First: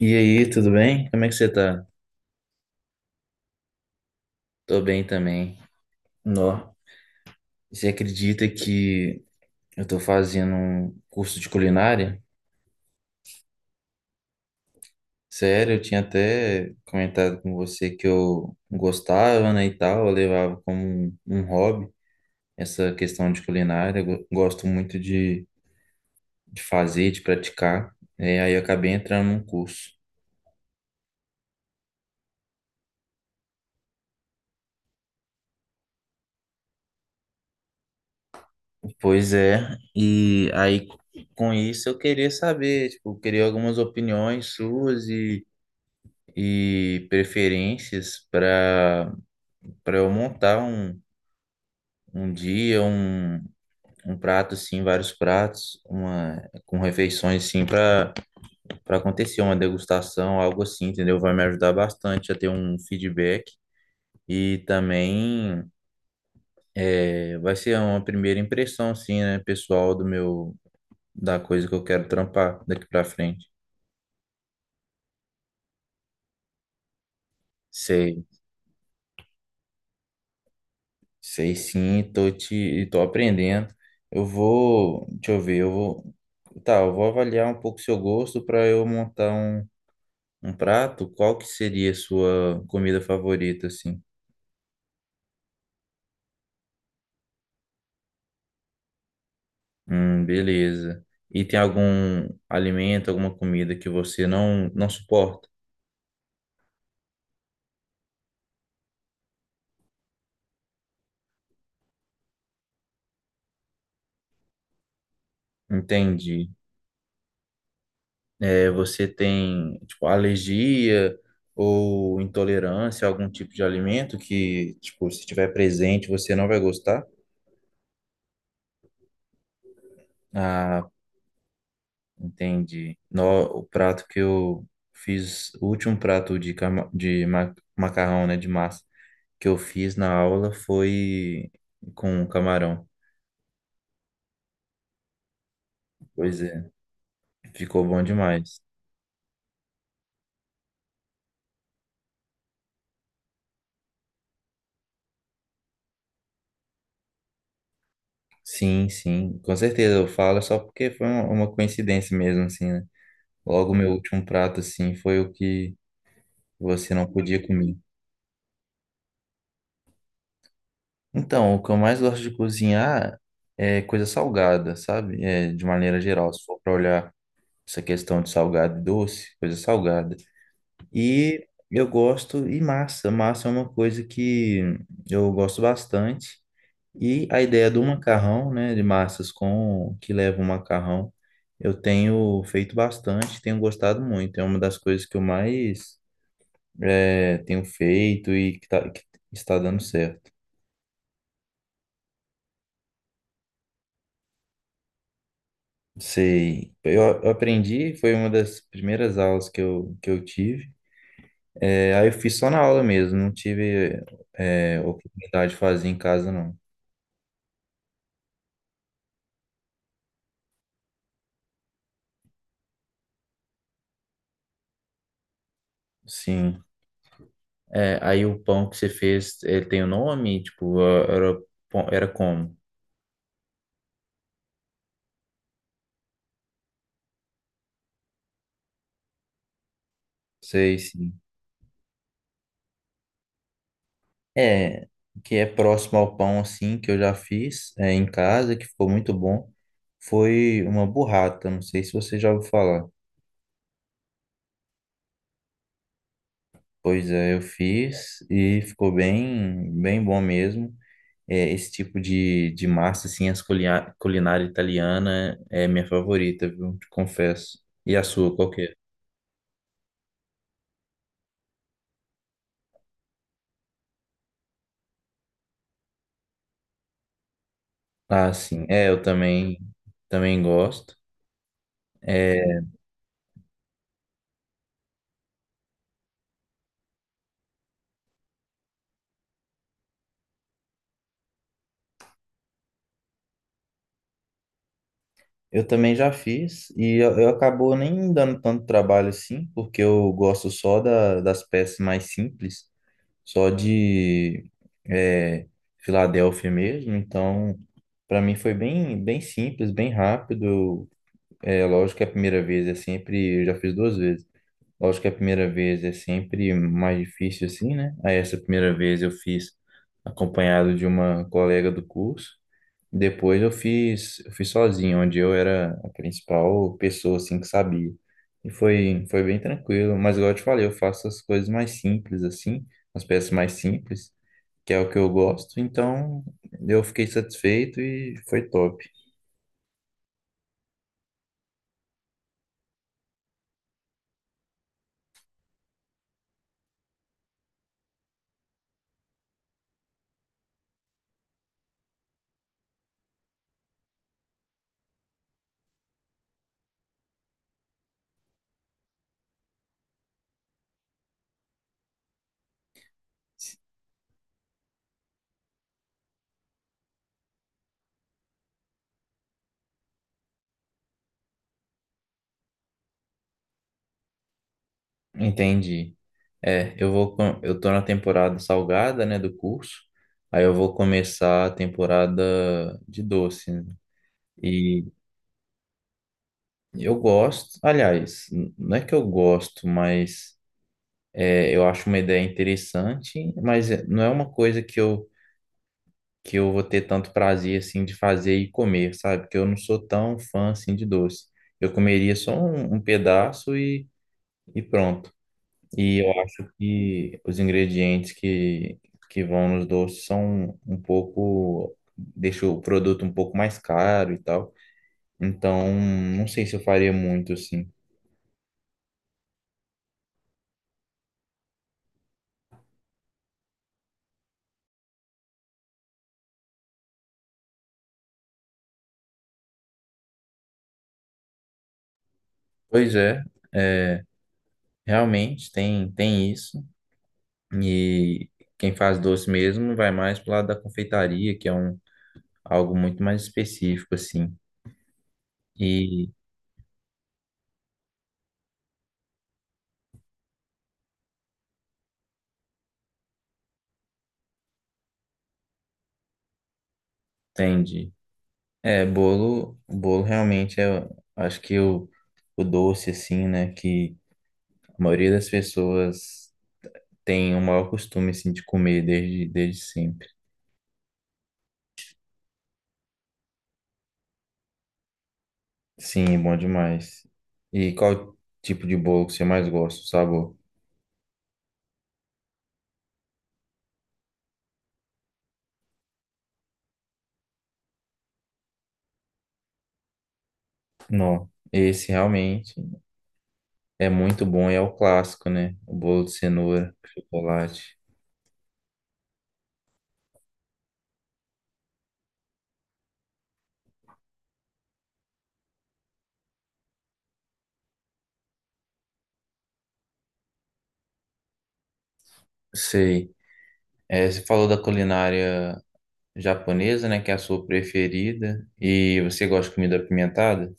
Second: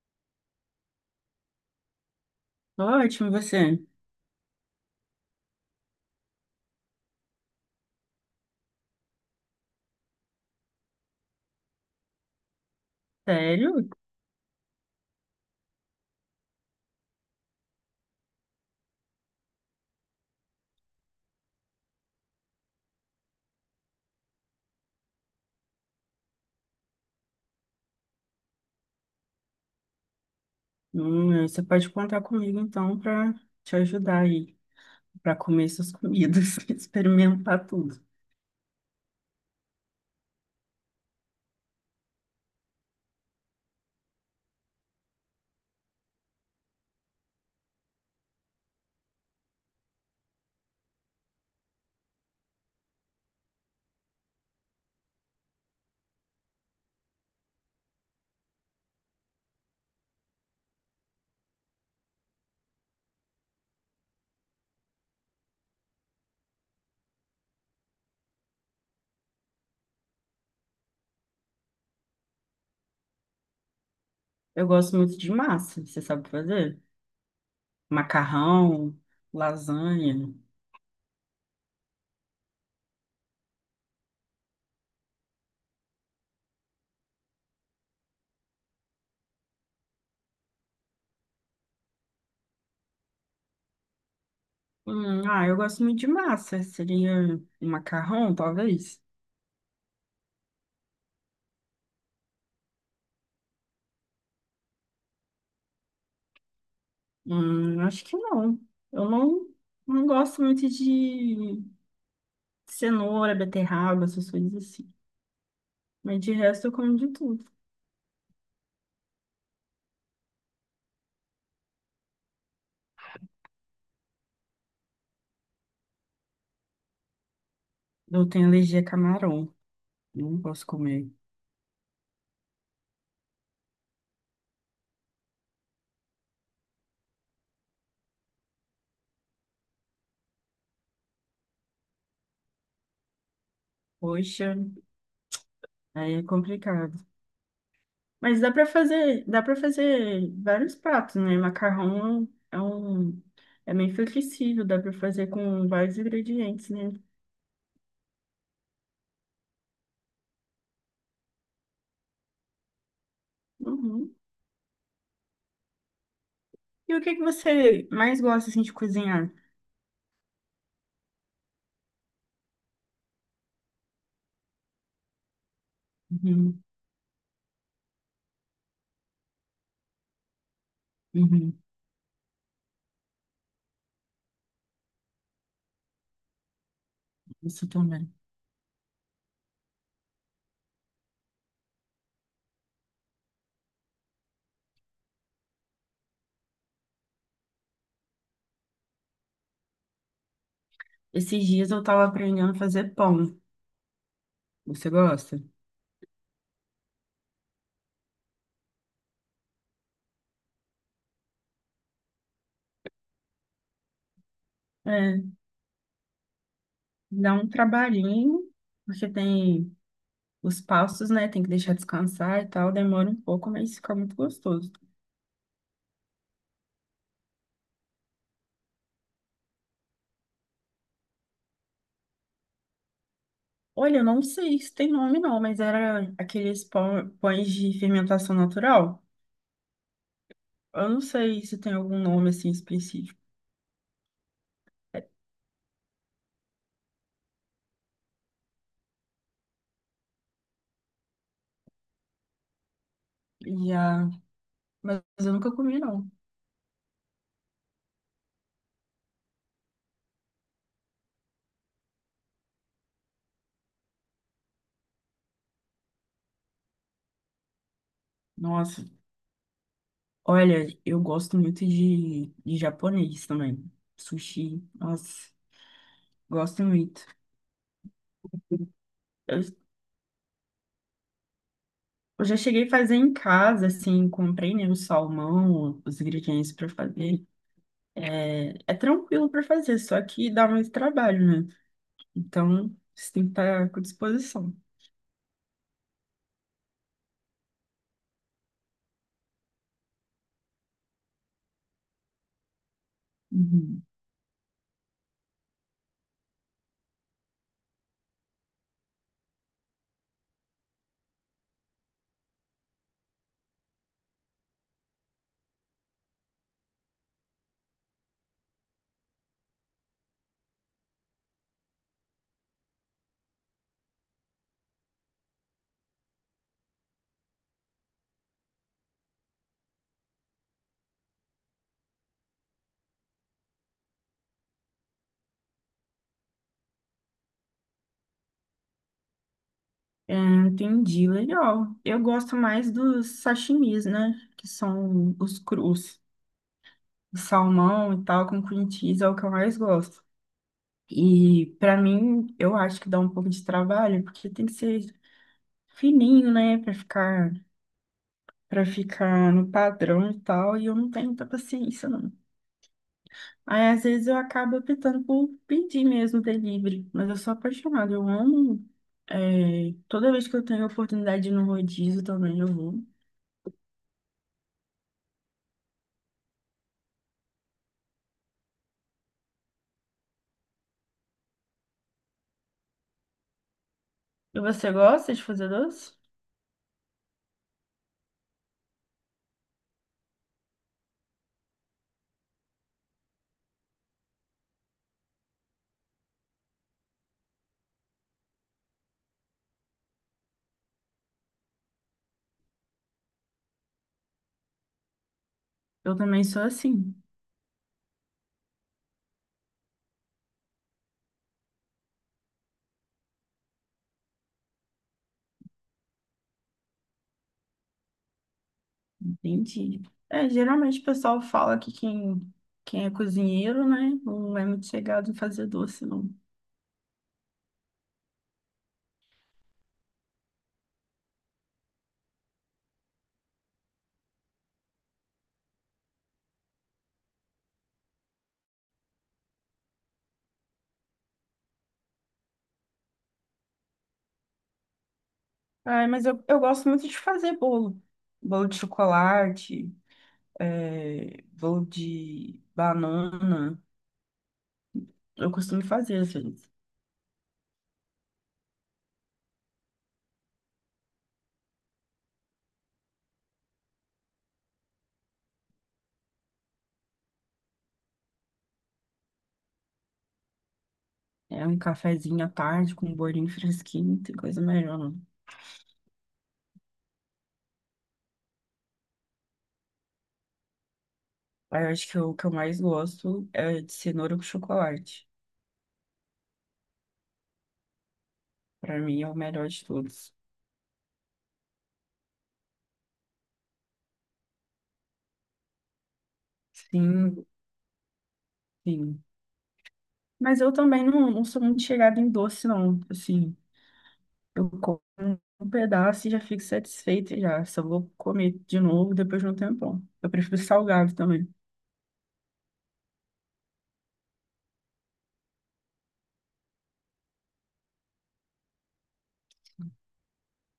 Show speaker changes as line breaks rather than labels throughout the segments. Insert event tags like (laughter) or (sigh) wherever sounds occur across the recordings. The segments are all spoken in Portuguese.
E aí, tudo bem? Como é que você tá?
Ótimo, você.
Tô bem também. Nó. Você acredita que eu tô fazendo um curso de culinária?
Sério?
Sério, eu tinha até comentado com você que eu gostava, né, e tal, eu levava como um hobby essa questão de culinária. Eu gosto muito de fazer, de praticar. É, aí eu acabei entrando num curso.
Você pode contar comigo então para te ajudar aí, para comer essas comidas, (laughs) experimentar tudo.
Pois é, e aí com isso eu queria saber, tipo, eu queria algumas opiniões suas e preferências para eu montar um, um dia, um prato assim, vários pratos, uma com refeições assim para acontecer uma degustação, algo assim, entendeu? Vai me ajudar bastante a ter um feedback e também é, vai ser uma primeira impressão assim, né, pessoal do meu da coisa que eu quero trampar daqui para frente.
Eu gosto muito de massa, você sabe fazer?
Sei,
Macarrão, lasanha.
sei sim, tô aprendendo. Eu vou, deixa eu ver, eu vou Tá, eu vou avaliar um pouco seu gosto para eu montar um, um prato. Qual que seria a sua comida favorita, assim?
Eu gosto muito de massa. Seria um macarrão, talvez?
Beleza. E tem algum alimento, alguma comida que você não suporta?
Acho que não. Eu não, Não gosto muito de cenoura, beterraba, essas coisas assim. Mas de
Entendi.
resto eu como de tudo.
É, você tem, tipo, alergia ou intolerância a algum tipo de alimento que, tipo, se estiver presente, você não vai gostar?
Eu tenho alergia a camarão. Não posso
Ah,
comer.
entendi. No, O prato que eu fiz, o último prato de, macarrão, né, de massa, que eu fiz na aula foi com camarão.
Poxa, aí é
Pois é,
complicado.
ficou bom
Mas
demais.
dá para fazer vários pratos, né? Macarrão é é meio flexível, dá para fazer com vários ingredientes, né?
Sim, sim, com certeza. Eu falo só porque foi uma coincidência mesmo, assim, né? Logo, meu
Uhum.
último prato, assim, foi o que você
E o
não
que que
podia comer.
você mais gosta assim de cozinhar?
Então, o que eu mais gosto de cozinhar é coisa salgada, sabe? É, de maneira geral, se for
Uhum,
para olhar. Essa questão de salgado e doce, coisa salgada. E
uhum.
eu gosto, e massa. Massa é uma coisa que eu gosto bastante. E a
Isso
ideia do
também.
macarrão, né, de massas com que leva o macarrão, eu tenho feito bastante, tenho gostado muito. É uma das coisas que eu mais tenho feito e que, que está dando certo.
Esses dias eu tava aprendendo a fazer pão. Você gosta?
Sei, eu aprendi, foi uma das primeiras aulas que eu tive. É, aí eu fiz só na aula mesmo, não tive é,
É,
oportunidade de fazer em casa, não.
dá um trabalhinho, porque tem os passos, né? Tem que deixar descansar e tal, demora um pouco, mas fica muito gostoso.
Sim. É, aí o pão que você fez, ele tem o nome? Tipo, era, era como?
Olha, eu não sei se tem nome não, mas era aqueles pães de fermentação natural.
Sei,
Eu não
sim.
sei se tem algum nome assim específico.
É, que é próximo ao pão, assim, que eu já fiz é, em casa, que ficou muito bom. Foi uma burrata, não sei se você já ouviu falar.
E, ah, mas eu nunca comi não.
Pois é, eu fiz e ficou bem, bem bom mesmo. É, esse tipo de massa, assim, culinária italiana é minha favorita, viu? Te confesso. E a sua, qual que é?
Nossa, olha, eu gosto muito de japonês também. Sushi, nossa, gosto muito.
Ah, sim. É, eu
Eu,
também, também gosto.
eu
É,
já cheguei a fazer em casa, assim, comprei, né, o salmão, os ingredientes para fazer. É tranquilo para fazer, só que dá mais trabalho, né? Então, você tem que estar com disposição.
eu também já fiz e eu acabou nem dando tanto trabalho assim, porque eu gosto só da, das peças mais simples, só
Uhum.
de é, Filadélfia mesmo. Então, para mim foi bem, bem simples, bem rápido. É lógico que a primeira vez é sempre, eu já fiz duas vezes. Lógico que a primeira vez é sempre mais difícil assim, né? Aí essa primeira vez eu fiz acompanhado de uma colega do curso. Depois eu fiz sozinho, onde eu era a principal pessoa assim que sabia. E foi, foi bem tranquilo, mas igual eu te falei, eu faço as coisas mais simples assim, as peças mais simples, que é o que eu gosto. Então eu fiquei satisfeito e foi top.
É, entendi, legal. Eu gosto mais dos sashimis, né? Que são os crus, de salmão e tal, com cream cheese é o que eu mais gosto. E pra mim, eu acho que dá um pouco de trabalho, porque tem que ser fininho, né? Para ficar no padrão e tal, e eu não tenho muita paciência, não. Aí, às vezes, eu acabo optando por pedir mesmo delivery, mas eu sou apaixonada, eu amo. É, toda vez que eu tenho a oportunidade de ir no rodízio também, eu vou.
Entendi. É, eu vou, eu tô na temporada salgada, né, do curso. Aí eu vou começar a temporada de doce, né?
E você
E
gosta de fazer doce?
eu gosto, aliás, não é que eu gosto, mas é, eu acho uma ideia interessante, mas não é uma coisa que eu vou ter tanto prazer assim de fazer e comer, sabe? Porque eu não sou tão fã assim de doce. Eu comeria só um, um pedaço e pronto.
Eu
E eu
também sou
acho
assim.
que os ingredientes que vão nos doces são um pouco, deixa o produto um pouco mais caro e tal. Então, não sei se eu faria muito assim.
Entendi. É, geralmente o pessoal fala que quem é cozinheiro, né, não é muito chegado em fazer doce, não.
Pois é, é, realmente tem, tem isso. E quem faz doce mesmo vai mais pro lado da confeitaria, que é um, algo muito mais específico, assim.
Ai, mas
E
eu gosto muito de fazer bolo. Bolo de chocolate, bolo de banana. Eu costumo fazer, às vezes.
entende. É, bolo, bolo realmente é, acho que o doce, assim, né, que a maioria das pessoas tem o maior costume, assim, de comer desde, desde sempre.
É um cafezinho à tarde com um bolinho fresquinho, não tem coisa melhor, não.
Sim, bom demais. E qual tipo de bolo que você mais gosta, o sabor?
Aí eu acho que o que eu mais gosto é de cenoura com chocolate. Pra mim é o melhor de todos.
Não, esse realmente é muito bom e é o clássico, né? O bolo de cenoura,
Sim,
chocolate.
sim. Mas eu também não sou muito chegada em doce, não. Assim, eu como um pedaço e já fico satisfeita já. Só vou comer de novo depois de um tempão. Eu prefiro salgado também.
Sei. É, você falou da culinária japonesa, né? Que é a sua preferida. E você gosta de comida apimentada?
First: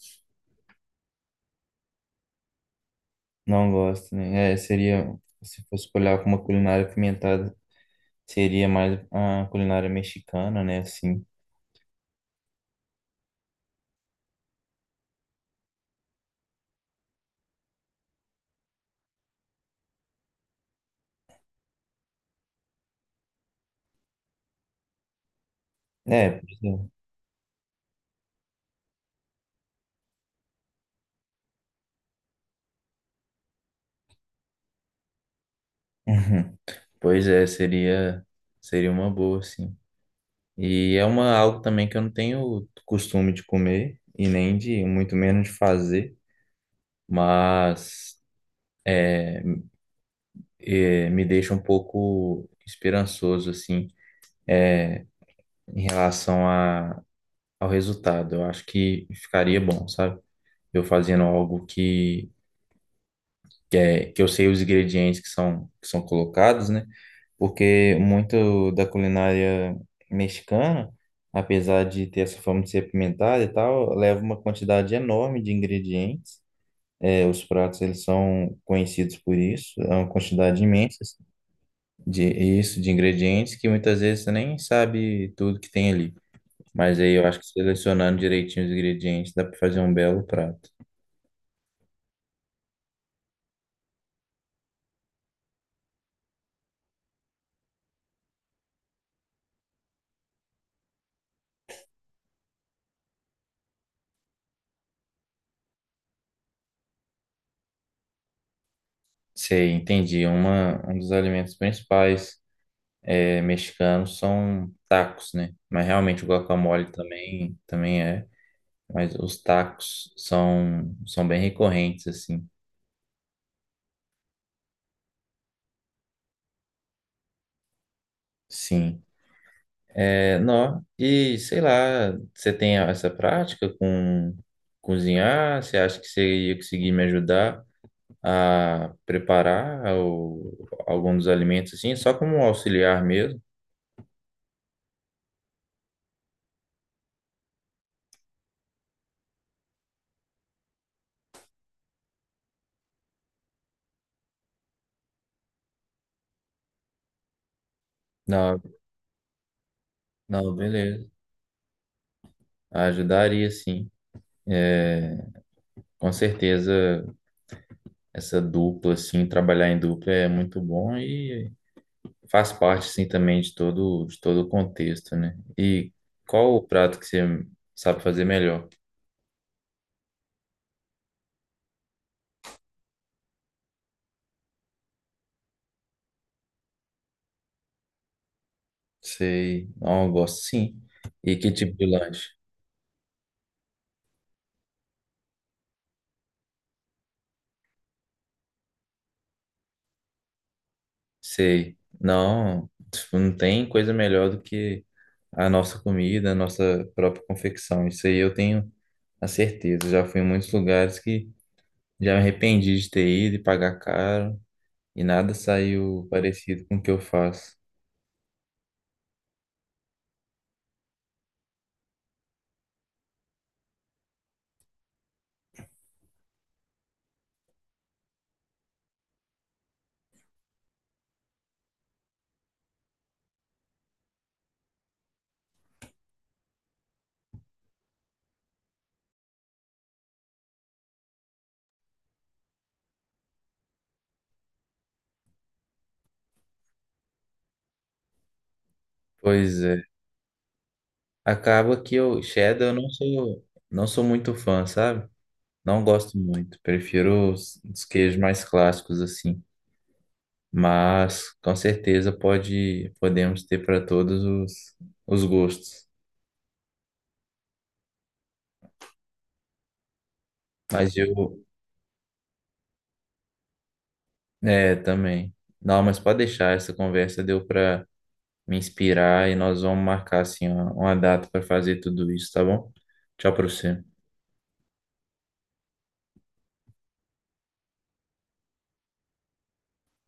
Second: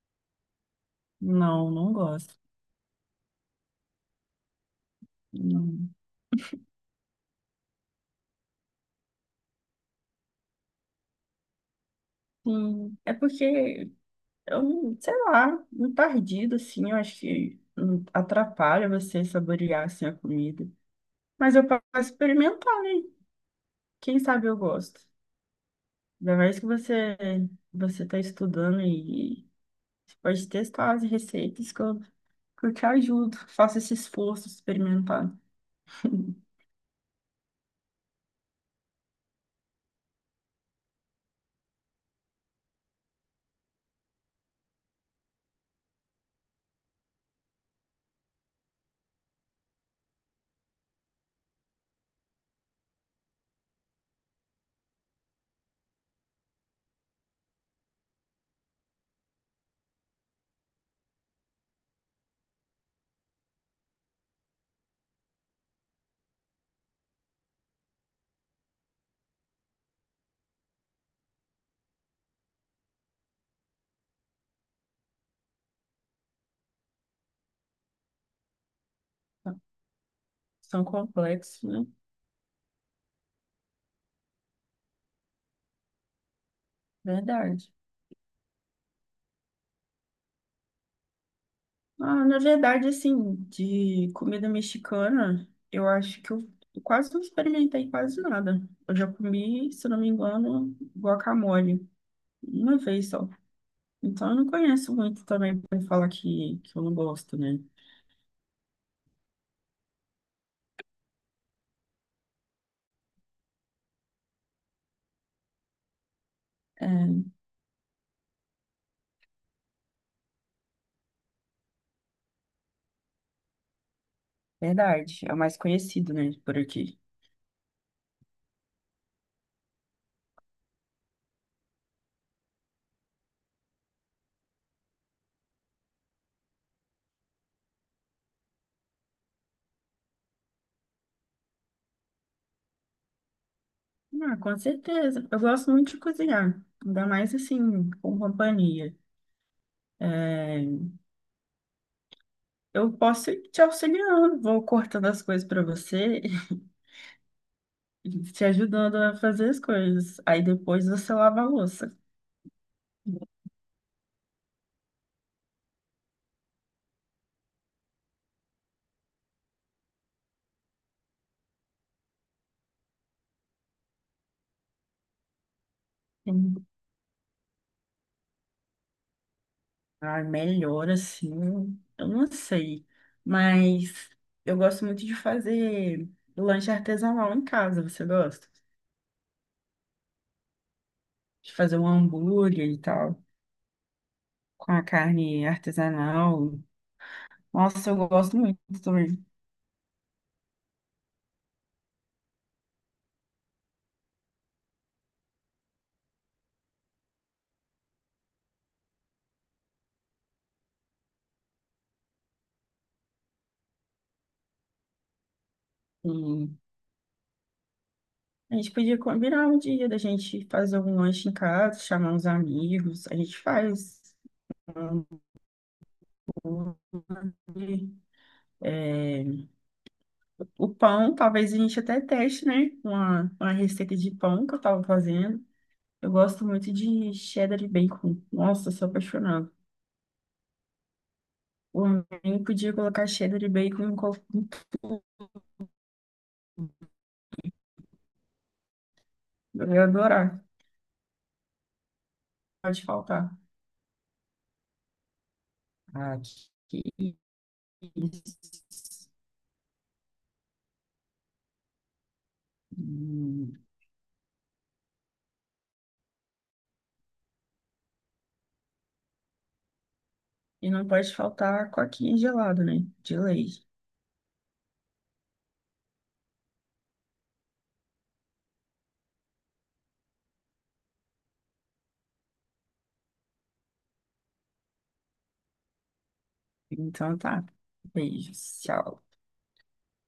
Não, não gosto.
Não gosto, né? É, seria, se
Não.
fosse olhar para uma culinária apimentada, seria mais a culinária mexicana, né? Assim.
Sim, é porque eu, não- sei lá, muito tardido assim, eu acho que atrapalha você saborear, assim, a comida. Mas eu posso experimentar, né? Quem sabe eu gosto.
É,
Ainda
pois
mais que
é.
você tá estudando. Você pode testar as receitas que que eu te ajudo. Faça esse esforço de experimentar.
Uhum. Pois é, seria, seria uma boa, sim. E é uma, algo também que eu não tenho costume de comer e nem de, muito menos de fazer, mas me deixa um pouco esperançoso, assim, em relação a, ao resultado. Eu acho que ficaria bom, sabe? Eu fazendo algo é, que eu sei os ingredientes que são colocados, né? Porque muito da culinária mexicana, apesar de ter essa forma de ser apimentada e tal, leva uma quantidade enorme de ingredientes. É, os pratos eles são conhecidos por isso, é uma quantidade
São
imensa assim,
complexos, né?
de isso, de ingredientes que muitas vezes você nem sabe tudo que tem ali. Mas aí eu acho que
Verdade.
selecionando direitinho os ingredientes dá para fazer um belo prato.
Ah, na verdade, assim, de comida mexicana, eu acho que eu quase não experimentei quase nada. Eu já comi, se não me engano, guacamole, uma vez só. Então, eu não conheço muito também para falar que eu não gosto, né?
Sei, entendi. É uma, um dos alimentos principais é, mexicanos são tacos, né? Mas realmente o guacamole
É
também, também é. Mas os tacos são, são bem recorrentes, assim.
verdade, é o mais conhecido, né, por aqui.
Sim. É, não. E sei lá, você tem essa prática com cozinhar? Você acha que você ia conseguir me ajudar a preparar o, algum dos alimentos, assim? Só como um auxiliar mesmo?
Ah, com certeza. Eu gosto muito de cozinhar, ainda mais assim, com companhia. É, eu posso ir te auxiliando, vou cortando as coisas para você (laughs) e te
Não,
ajudando a fazer as coisas. Aí
não,
depois
beleza.
você lava a louça.
Ajudaria, sim. É, com certeza. Essa dupla, assim, trabalhar em dupla é muito bom e faz parte, assim, também de todo o contexto, né? E qual o
Sim.
prato que você sabe fazer melhor?
Ah, melhor assim, eu não sei. Mas eu gosto muito de fazer lanche artesanal em casa. Você gosta?
Sei, não, eu gosto sim. E que
De
tipo
fazer
de
um
lanche?
hambúrguer e tal, com a carne artesanal. Nossa, eu gosto muito também.
Sei, não, tipo, não tem coisa melhor do que a nossa comida, a nossa própria confecção. Isso aí eu tenho a certeza. Já fui em muitos lugares que já me arrependi de ter ido e pagar caro e nada saiu
Hum.
parecido com o que eu faço.
A gente podia combinar um dia da gente fazer um lanche em casa, chamar uns amigos, a gente faz um hambúrguer. É, o pão, talvez a gente até teste, né? Uma receita de pão que eu tava fazendo. Eu gosto muito de cheddar e bacon. Nossa, eu sou apaixonada. Por mim, podia colocar cheddar e bacon em qualquer.
Pois
Eu
é.
ia adorar.
Acaba que eu, Shadow, eu
Pode faltar.
não sou muito fã, sabe? Não
Ah,
gosto muito.
que
Prefiro os queijos
isso.
mais clássicos, assim. Mas, com certeza, podemos
Hum.
ter para todos os gostos.
E não
Mas
pode
eu,
faltar coquinha gelada, né? De leite.
é, também. Não, mas pode deixar, essa conversa deu para me inspirar e nós vamos marcar, assim, uma data para fazer tudo isso, tá bom? Tchau para você.
Então tá. Beijos. Tchau.